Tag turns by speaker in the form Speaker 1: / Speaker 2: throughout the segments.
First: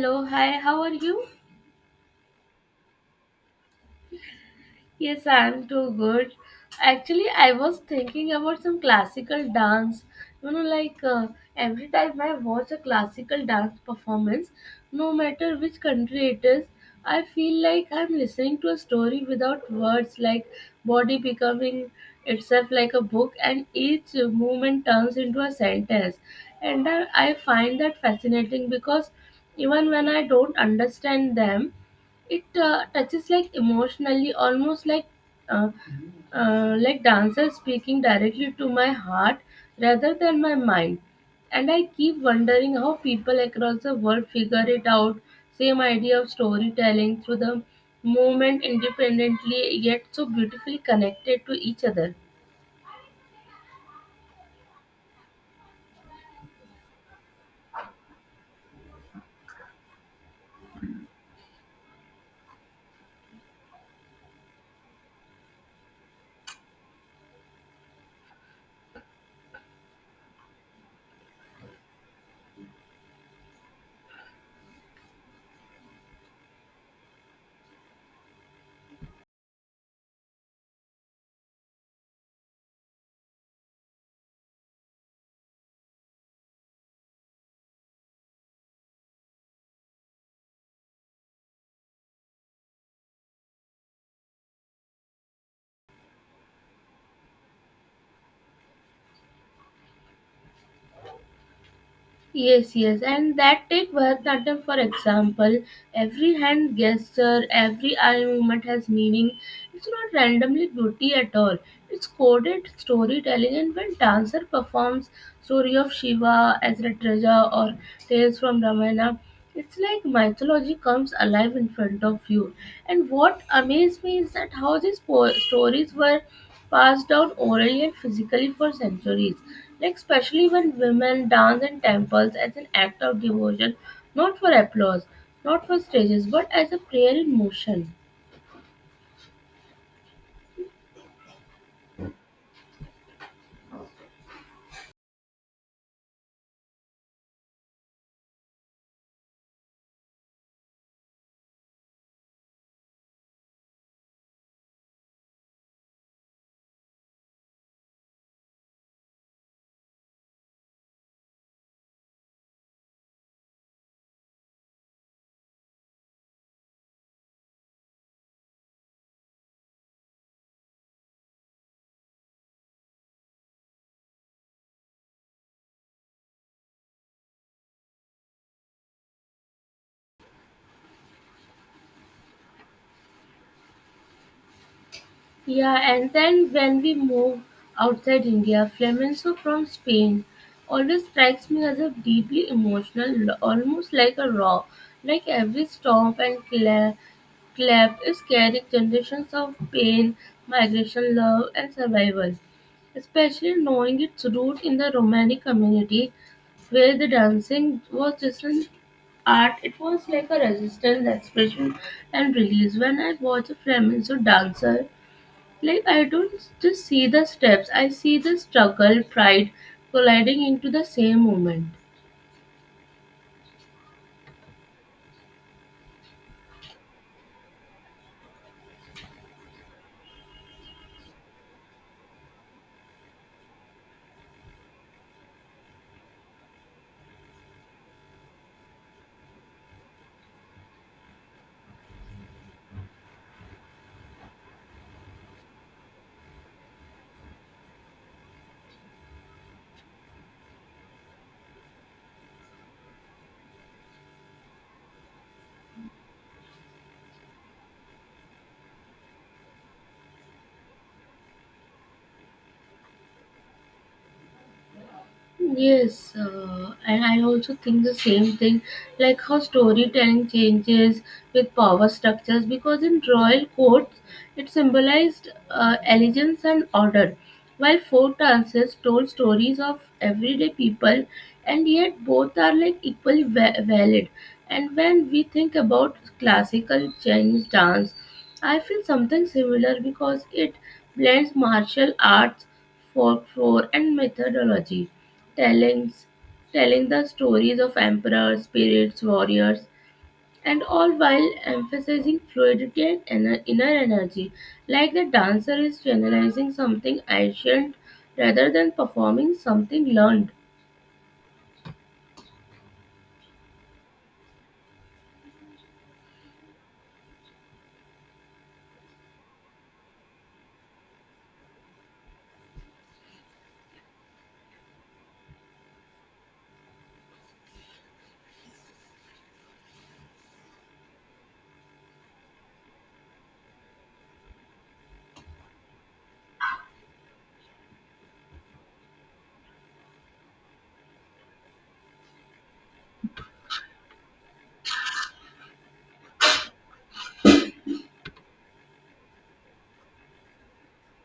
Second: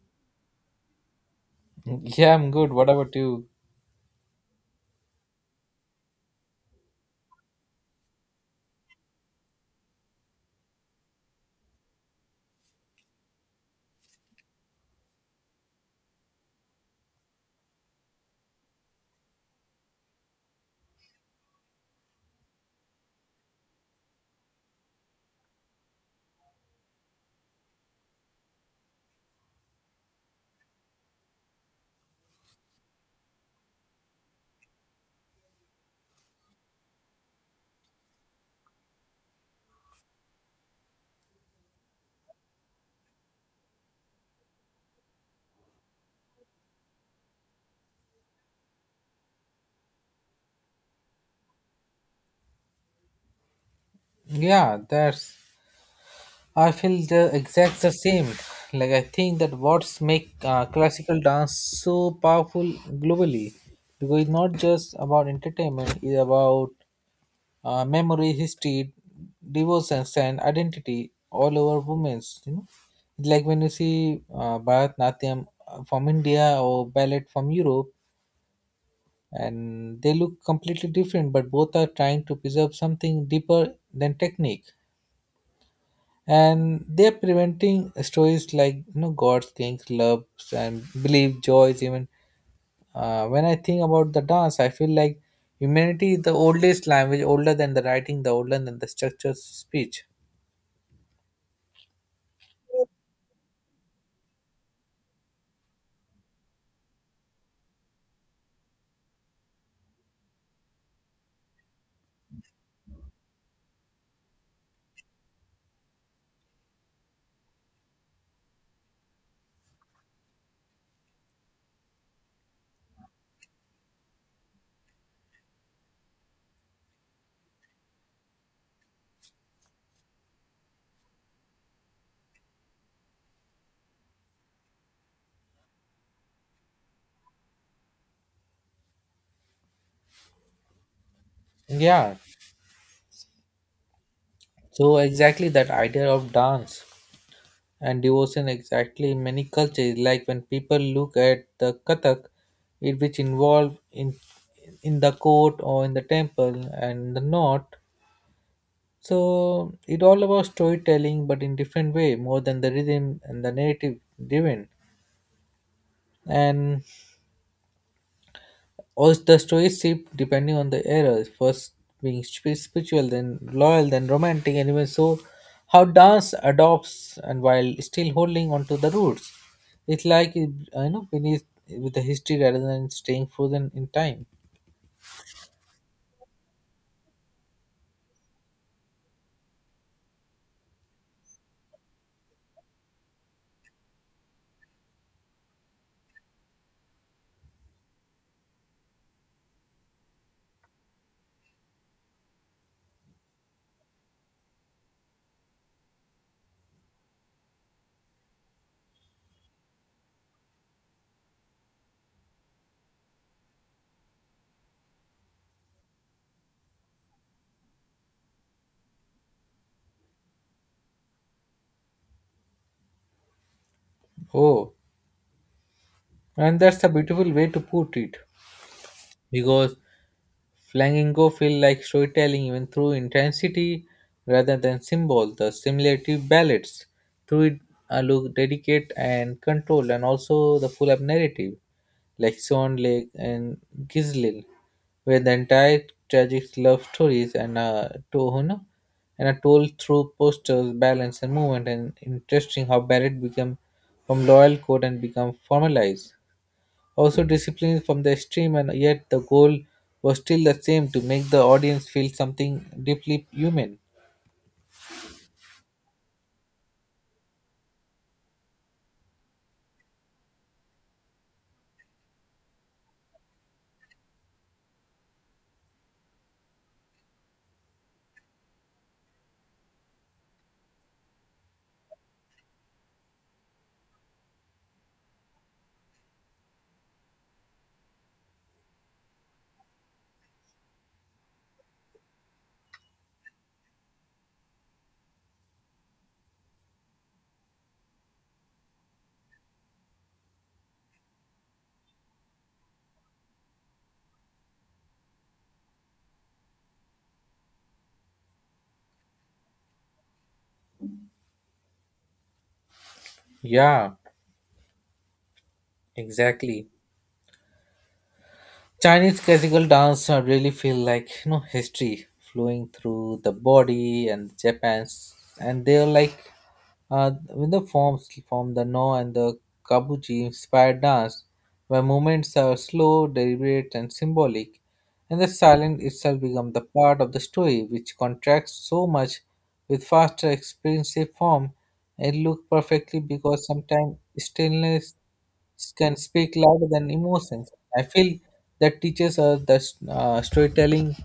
Speaker 1: Hello, hi, how are you?
Speaker 2: Yeah, I'm good. What about you?
Speaker 1: Yes, I'm too good. Actually, I was thinking about some classical dance. Like, every time I watch a classical dance performance, no matter which country it is, I feel like I'm listening to a story without words, like body becoming itself like a book, and each movement turns into a sentence. And I find that fascinating because even when I don't understand them, it touches like emotionally almost uh, like dancers speaking directly to my heart rather than my mind. And I keep wondering how people across the world figure it out, same idea of storytelling through the movement, independently yet so beautifully connected to each other.
Speaker 2: Yeah, that's. I feel the exact the same. Like I think that what's make classical dance so powerful globally, because it's not just about entertainment. It's about memory, history, devotion, and identity all over women's. Like when you see Bharatanatyam from India or ballet from Europe, and they look completely different, but both are trying to preserve something deeper than technique. And they're preventing stories like god's, kings, loves, and believe joys even when I think about the dance. I feel like humanity is the oldest language, older than the writing, the older than the structured speech.
Speaker 1: Yes, yes, and that take Bharatanatyam, for example. Every hand gesture, every eye movement has meaning. It's not randomly beauty at all. It's coded storytelling, and when dancer performs story of Shiva as Ratraja or tales from Ramayana, it's like mythology comes alive in front of you. And what amazed me is that how these stories were passed down orally and physically for centuries. Like, especially when women dance in temples as an act of devotion, not for applause, not for stages, but as a prayer in motion.
Speaker 2: Yeah, so exactly that idea of dance and devotion exactly in many cultures, like when people look at the kathak, it which involved in the court or in the temple and the north. So it all about storytelling, but in different way, more than the rhythm and the narrative driven. And also the stories shift depending on the era. First being spiritual, then loyal, then romantic, and even so, how dance adopts and while still holding on to the roots. It's like it, beneath with the history rather than staying frozen in time.
Speaker 1: Yeah, and then when we move outside India, flamenco from Spain always strikes me as a deeply emotional, almost like a raw, like every stomp and clap is carrying generations of pain, migration, love, and survival. Especially knowing its root in the Romani community, where the dancing was just an art. It was like a resistance expression and release. When I watch a flamenco dancer, like, I don't just see the steps, I see the struggle, pride colliding into the same moment.
Speaker 2: Oh, and that's a beautiful way to put it because Flamingo feel like storytelling even through intensity rather than symbol. The simulative ballads through it are look delicate and controlled, and also the full up narrative like Swan Lake and Gizlil, where the entire tragic love stories and to, and are told through posters, balance, and movement. And interesting how ballad become from loyal code and become formalized. Also disciplined from the extreme and yet the goal was still the same to make the audience feel something deeply human.
Speaker 1: Yes, and I also think the same thing, like how storytelling changes with power structures, because in royal courts it symbolized elegance and order, while folk dances told stories of everyday people, and yet both are like equally valid. And when we think about classical Chinese dance, I feel something similar because it blends martial arts, folklore, and methodology telling, telling the stories of emperors, spirits, warriors, and all while emphasizing fluidity and inner energy, like the dancer is channelizing something ancient rather than performing something learned.
Speaker 2: Yeah, exactly. Chinese classical dance really feel like history flowing through the body and Japan's, and they're like with the forms from the no and the kabuki inspired dance, where movements are slow, deliberate, and symbolic, and the silence itself becomes the part of the story, which contrasts so much with faster expressive form. It look perfectly because sometimes stillness can speak louder than emotions. I feel that teachers are the storytelling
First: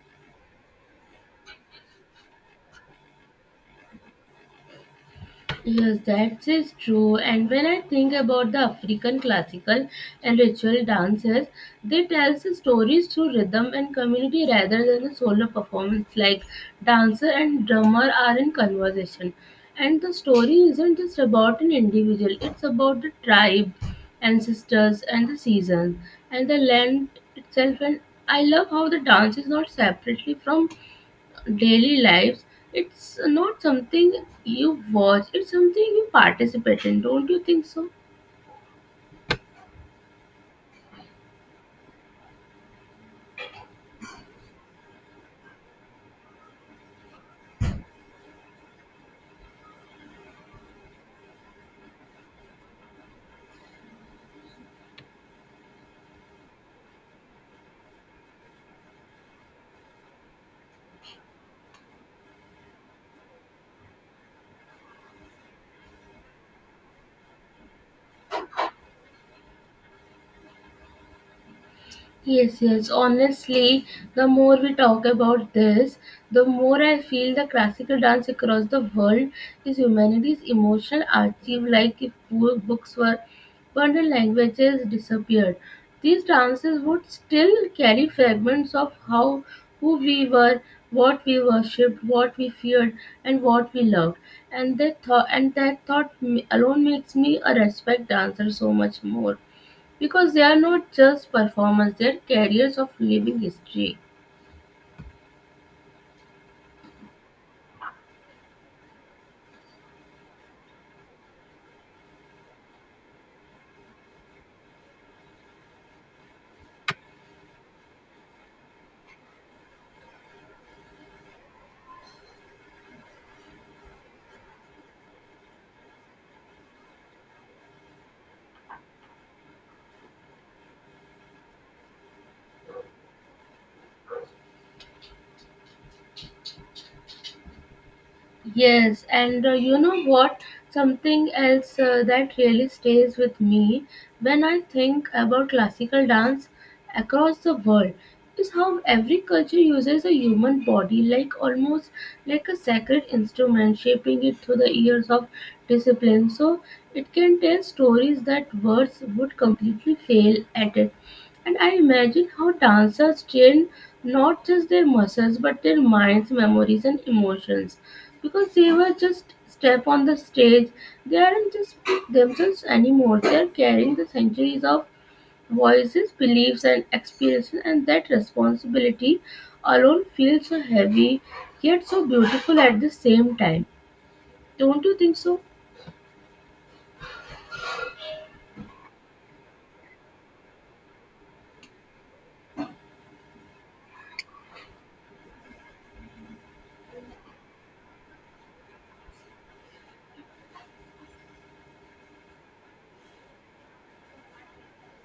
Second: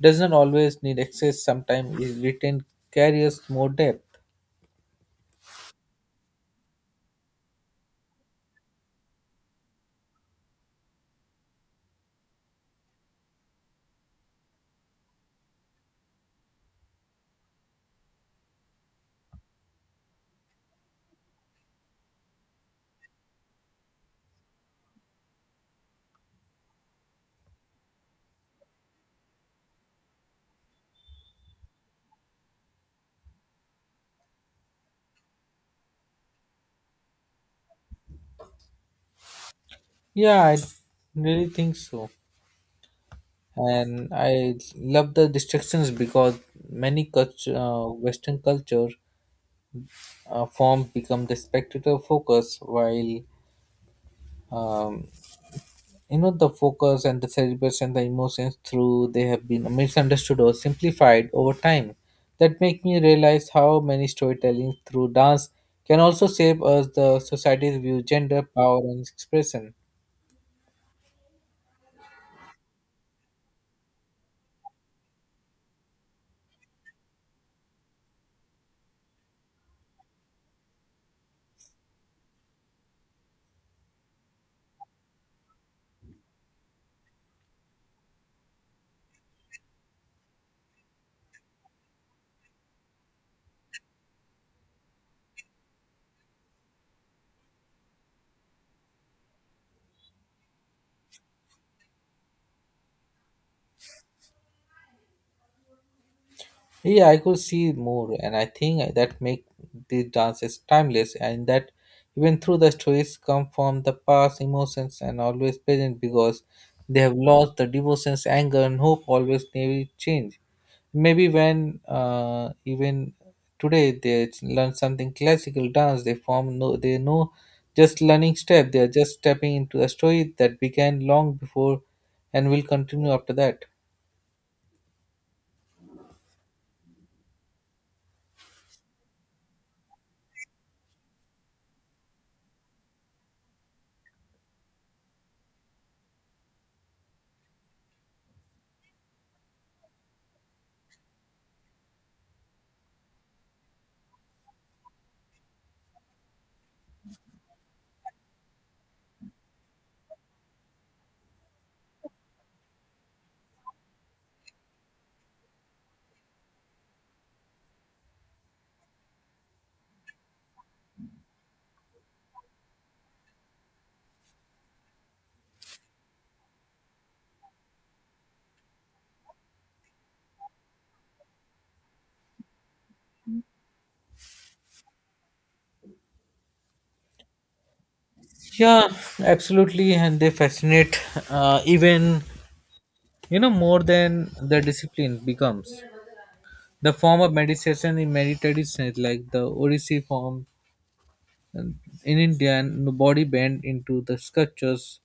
Speaker 2: does not always need access. Sometimes is written carries more depth.
Speaker 1: Yes, that is true. And when I think about the African classical and ritual dances, they tell the stories through rhythm and community rather than a solo performance. Like dancer and drummer are in conversation, and the story isn't just about an individual; it's about the tribe, ancestors, and the seasons, and the land itself. And I love how the dance is not separately from daily lives. It's not something you watch, it's something you participate in. Don't you think so?
Speaker 2: Yeah, I really think so, and I love the distractions because many culture, Western culture forms become the spectator focus, while um, the focus and the cerebrus and the emotions through they have been misunderstood or simplified over time, that make me realize how many storytelling through dance can also shape us the society's view, gender, power, and expression.
Speaker 1: Yes, yes. Honestly, the more we talk about this, the more I feel the classical dance across the world is humanity's emotional archive. Like if poor books were burned and languages disappeared, these dances would still carry fragments of how who we were, what we worshipped, what we feared, and what we loved. And that thought alone makes me a respect dancer so much more, because they are not just performers, they're carriers of living history.
Speaker 2: Yeah, I could see more, and I think that make these dances timeless, and that even through the stories come from the past, emotions and always present because they have lost the devotions, anger, and hope always never change. Maybe when even today they learn something classical dance they form no they know just learning step, they are just stepping into a story that began long before and will continue after that.
Speaker 1: Yes, and you know what, something else that really stays with me when I think about classical dance across the world is how every culture uses a human body like, almost like, a sacred instrument, shaping it through the years of discipline, so it can tell stories that words would completely fail at it. And I imagine how dancers train not just their muscles but their minds, memories, and emotions. Because they were just step on the stage, they aren't just themselves anymore. They are carrying the centuries of voices, beliefs, and experiences, and that responsibility alone feels so heavy yet so beautiful at the same time. Don't you think so?
Speaker 2: Yeah, absolutely. And they fascinate even more than the discipline becomes the form of meditation in many traditions like the Odissi form in India, and the body bent into the sculptures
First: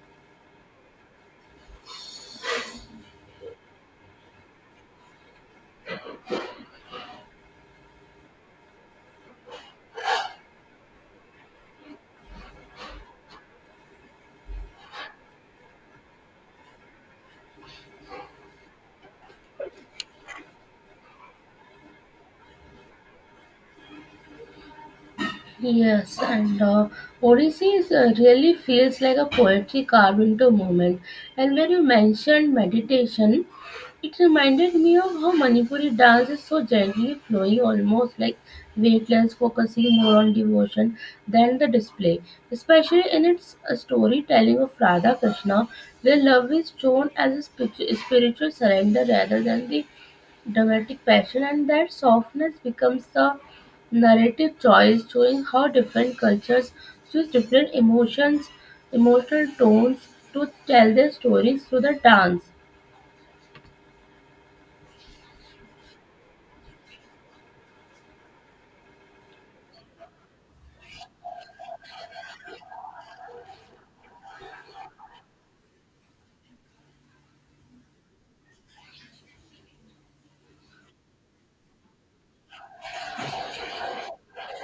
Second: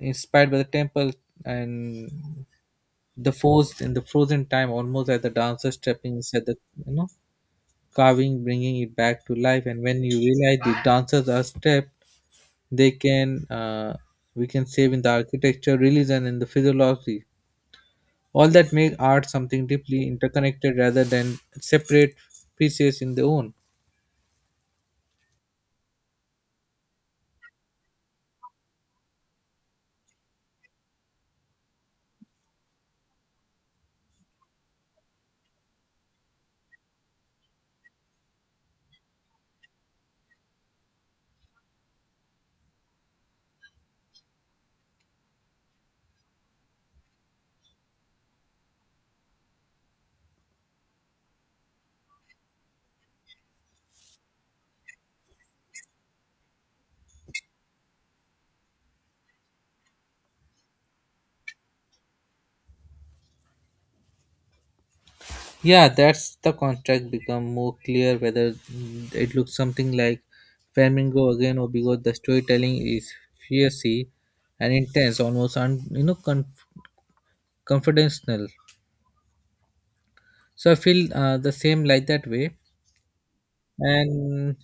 Speaker 2: inspired by the temple, and the forced and the frozen time almost as the dancer stepping inside the you know carving, bringing it back to life. And when you realize the dancers are stepped, they can we can save in the architecture, religion, and the physiology, all that make art something deeply interconnected rather than separate pieces in their own.
Speaker 1: Yes, and Odyssey is, really feels like a poetry carved into movement. And when you mentioned meditation, it reminded me of how Manipuri dance is so gently flowing, almost like weightless, focusing more on devotion than the display, especially in its storytelling of Radha Krishna, where love is shown as a spiritual surrender rather than the dramatic passion, and that softness becomes the narrative choice, showing how different cultures use different emotions, emotional tones to tell their stories through the dance.
Speaker 2: Yeah, that's the contract become more clear whether it looks something like Flamingo again or because the storytelling is fiercely and intense, almost confidential. So I feel the same like that way, and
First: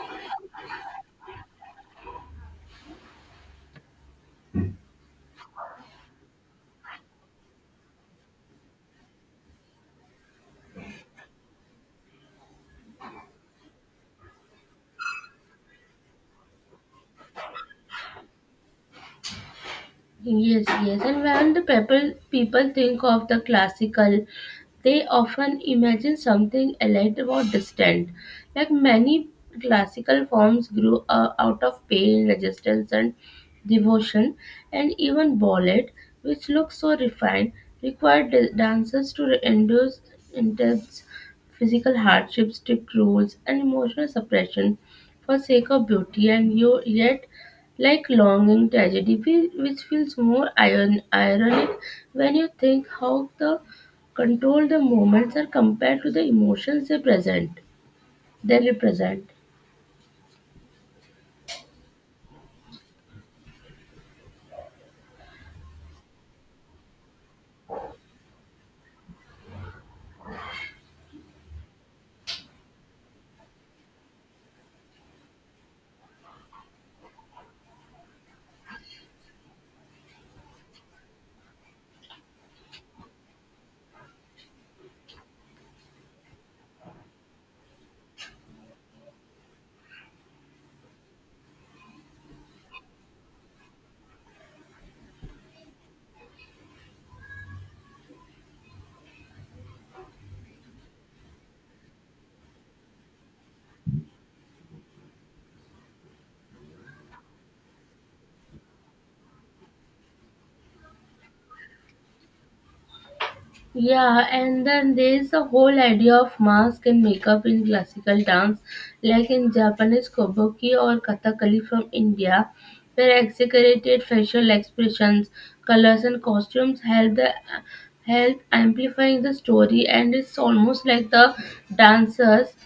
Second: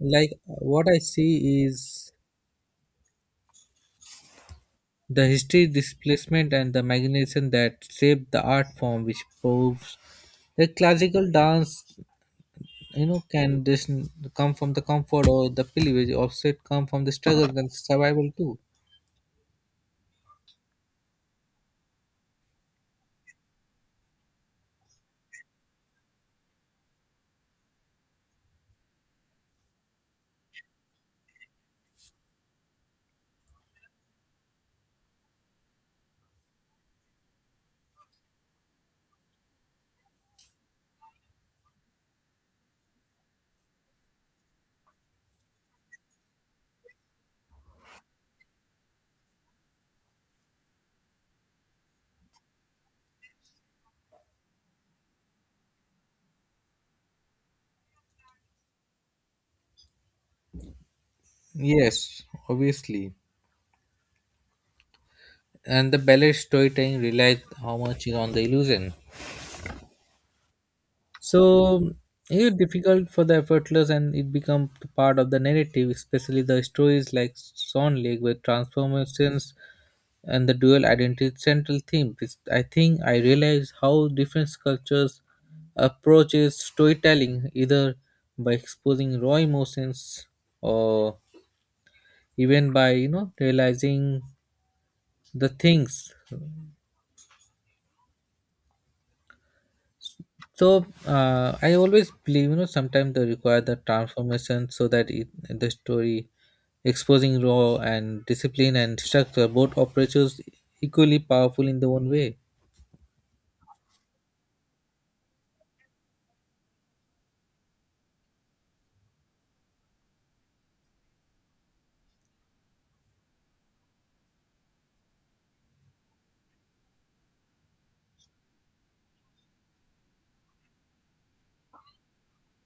Speaker 2: like what I see is the history, displacement, and the magnificence that shaped the art form, which proves that classical dance can this come from the comfort or the privilege offset come from the struggle and survival too.
Speaker 1: Yes, yes. And when the people think of the classical, they often imagine something elite or distant. Like many classical forms grew out of pain, resistance, and devotion, and even ballet, which looks so refined, required dancers to endure intense physical hardships, strict rules, and emotional suppression for sake of beauty. And you, yet like longing tragedy, which feels more ironic when you think how the control the moments are compared to the emotions they represent.
Speaker 2: Yes, obviously. And the ballet storytelling relies how much is on the illusion, so it's difficult for the effortless, and it becomes part of the narrative, especially the stories like Swan Lake with transformations and the dual identity is central theme, which I think I realize how different cultures approaches storytelling, either by exposing raw emotions or even by realizing the things. So I always believe sometimes they require the transformation so that it, the story exposing raw and discipline and structure, both approaches equally powerful in their own way.
Speaker 1: Yeah, and then there's the whole idea of mask and makeup in classical dance, like in Japanese kabuki or kathakali from India, where exaggerated facial expressions, colors, and costumes help amplifying the story, and it's almost like the dancers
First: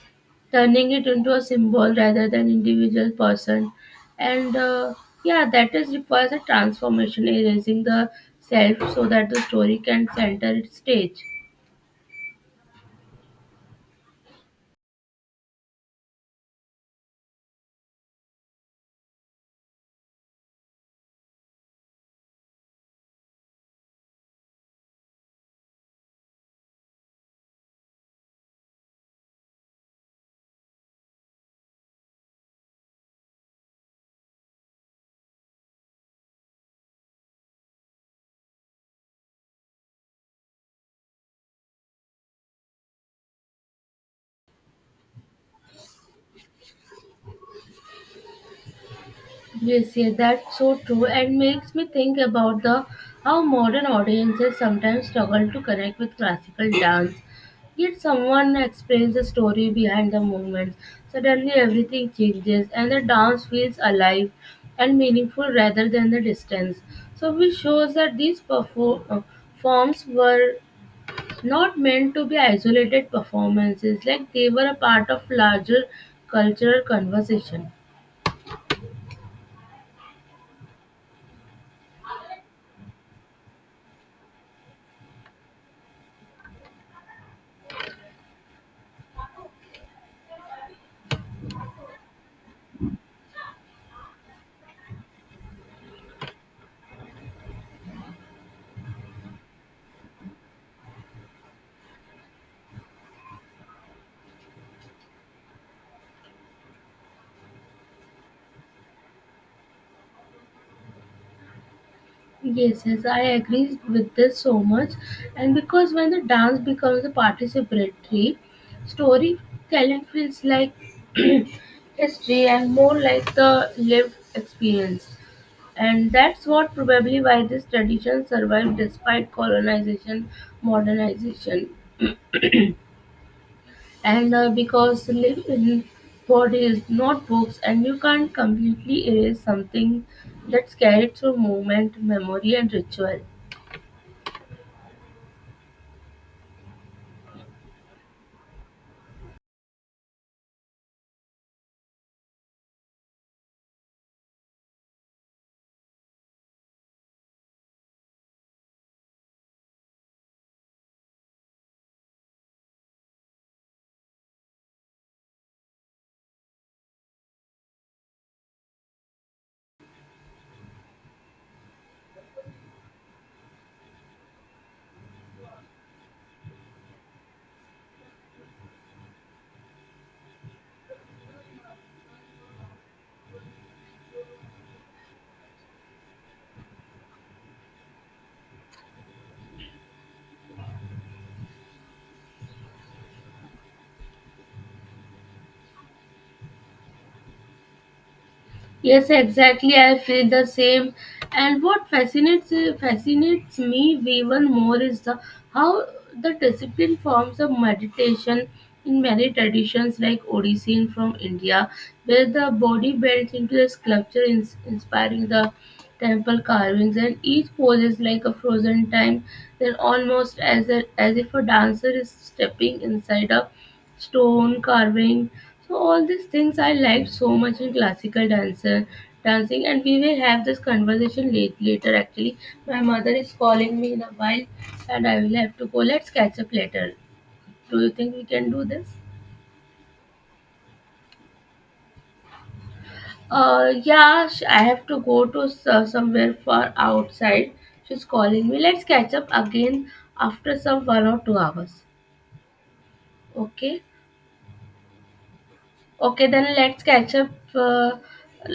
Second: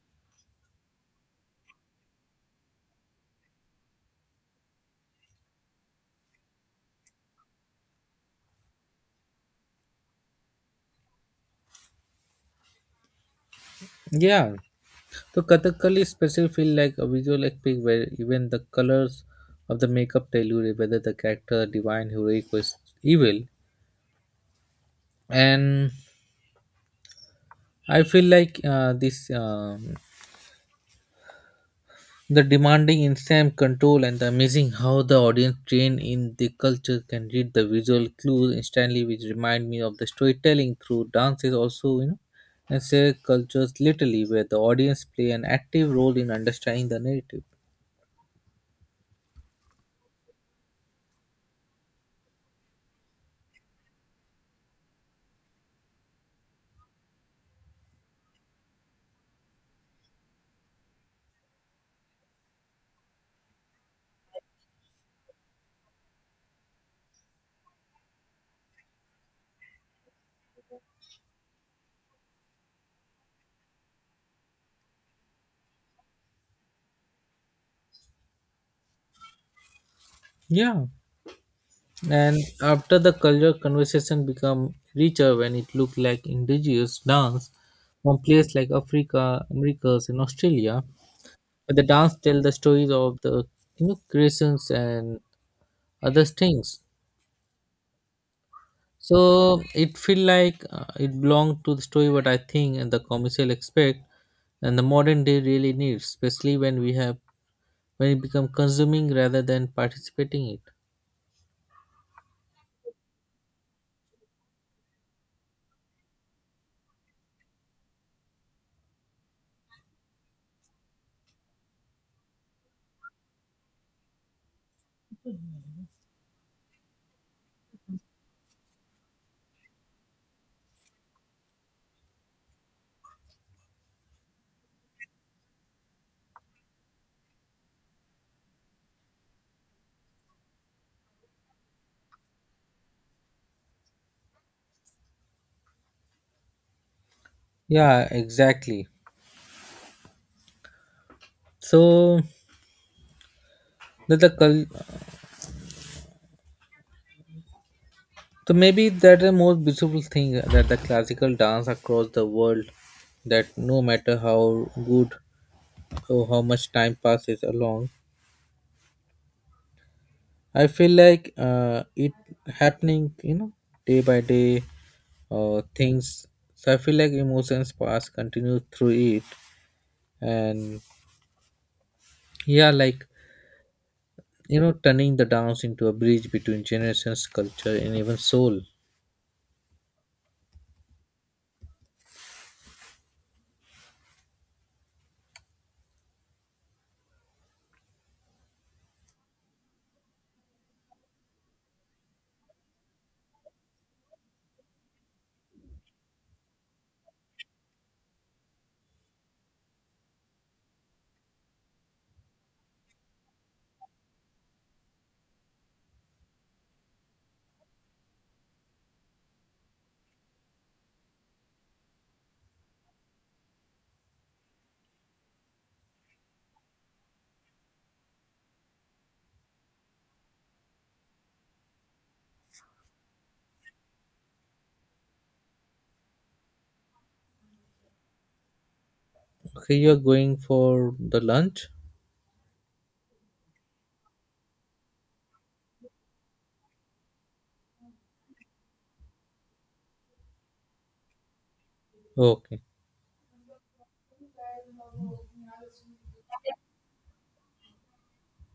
Speaker 1: turning it into a symbol rather than individual person, and yeah, that is requires a transformation, erasing the self so that the story can center its stage.
Speaker 2: Yeah, so Kathakali especially feel like a visual epic where even the colors of the makeup tell you whether the character divine, heroic, or evil. And I feel like this the demanding instant control, and the amazing how the audience trained in the culture can read the visual clues instantly, which remind me of the storytelling through dances also, and say cultures literally where the audience play an active role in understanding the narrative.
Speaker 1: Yes, yes, that's so true, and makes me think about the how modern audiences sometimes struggle to connect with classical dance. Yet someone explains the story behind the movements. Suddenly everything changes, and the dance feels alive and meaningful rather than the distance. So, which shows that these perform forms were not meant to be isolated performances; like they were a part of larger cultural conversation.
Speaker 2: Yeah. And after the culture conversation become richer when it looked like indigenous dance from places like Africa, Americas, and Australia, but the dance tell the stories of the creations and other things. So it feel like it belonged to the story what I think and the commercial expect and the modern day really needs, especially when we have when it become consuming rather than participating it.
Speaker 1: Yes, yes, I agree with this so much. And because when the dance becomes a participatory, storytelling feels like history and more like the lived experience. And that's what probably why this tradition survived despite colonization, modernization. And because live in bodies, not books, and you can't completely erase something that's carried through movement, memory, and ritual.
Speaker 2: Yeah, exactly. So that the cul So maybe that the most beautiful thing that the classical dance across the world that no matter how good or how much time passes along, I feel like it happening, day by day things. So I feel like emotions pass continue through it, and yeah, like turning the dance into a bridge between generations, culture, and even soul.
Speaker 1: Yes, exactly. I feel the same. And what fascinates me even more is the how the discipline forms of meditation in many traditions like Odissean from India, where the body bends into a sculpture inspiring the temple carvings, and each pose is like a frozen time, then almost as if a dancer is stepping inside a stone carving. So all these things I liked so much in classical dancer dancing, and we will have this conversation later. Actually, my mother is calling me in a while, and I will have to go. Let's catch up later. Do you think we can do this?
Speaker 2: Okay, you're going for the lunch?
Speaker 1: Yeah, I have to go to somewhere far outside. She's calling me. Let's catch up again after some 1 or 2 hours.
Speaker 2: Okay.
Speaker 1: Okay. Okay, then let's catch up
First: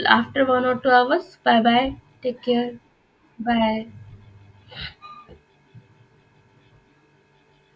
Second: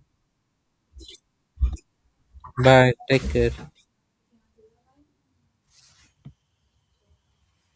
Speaker 1: after 1 or 2 hours. Bye bye. Take care.
Speaker 2: Bye. Take care.
Speaker 1: Bye.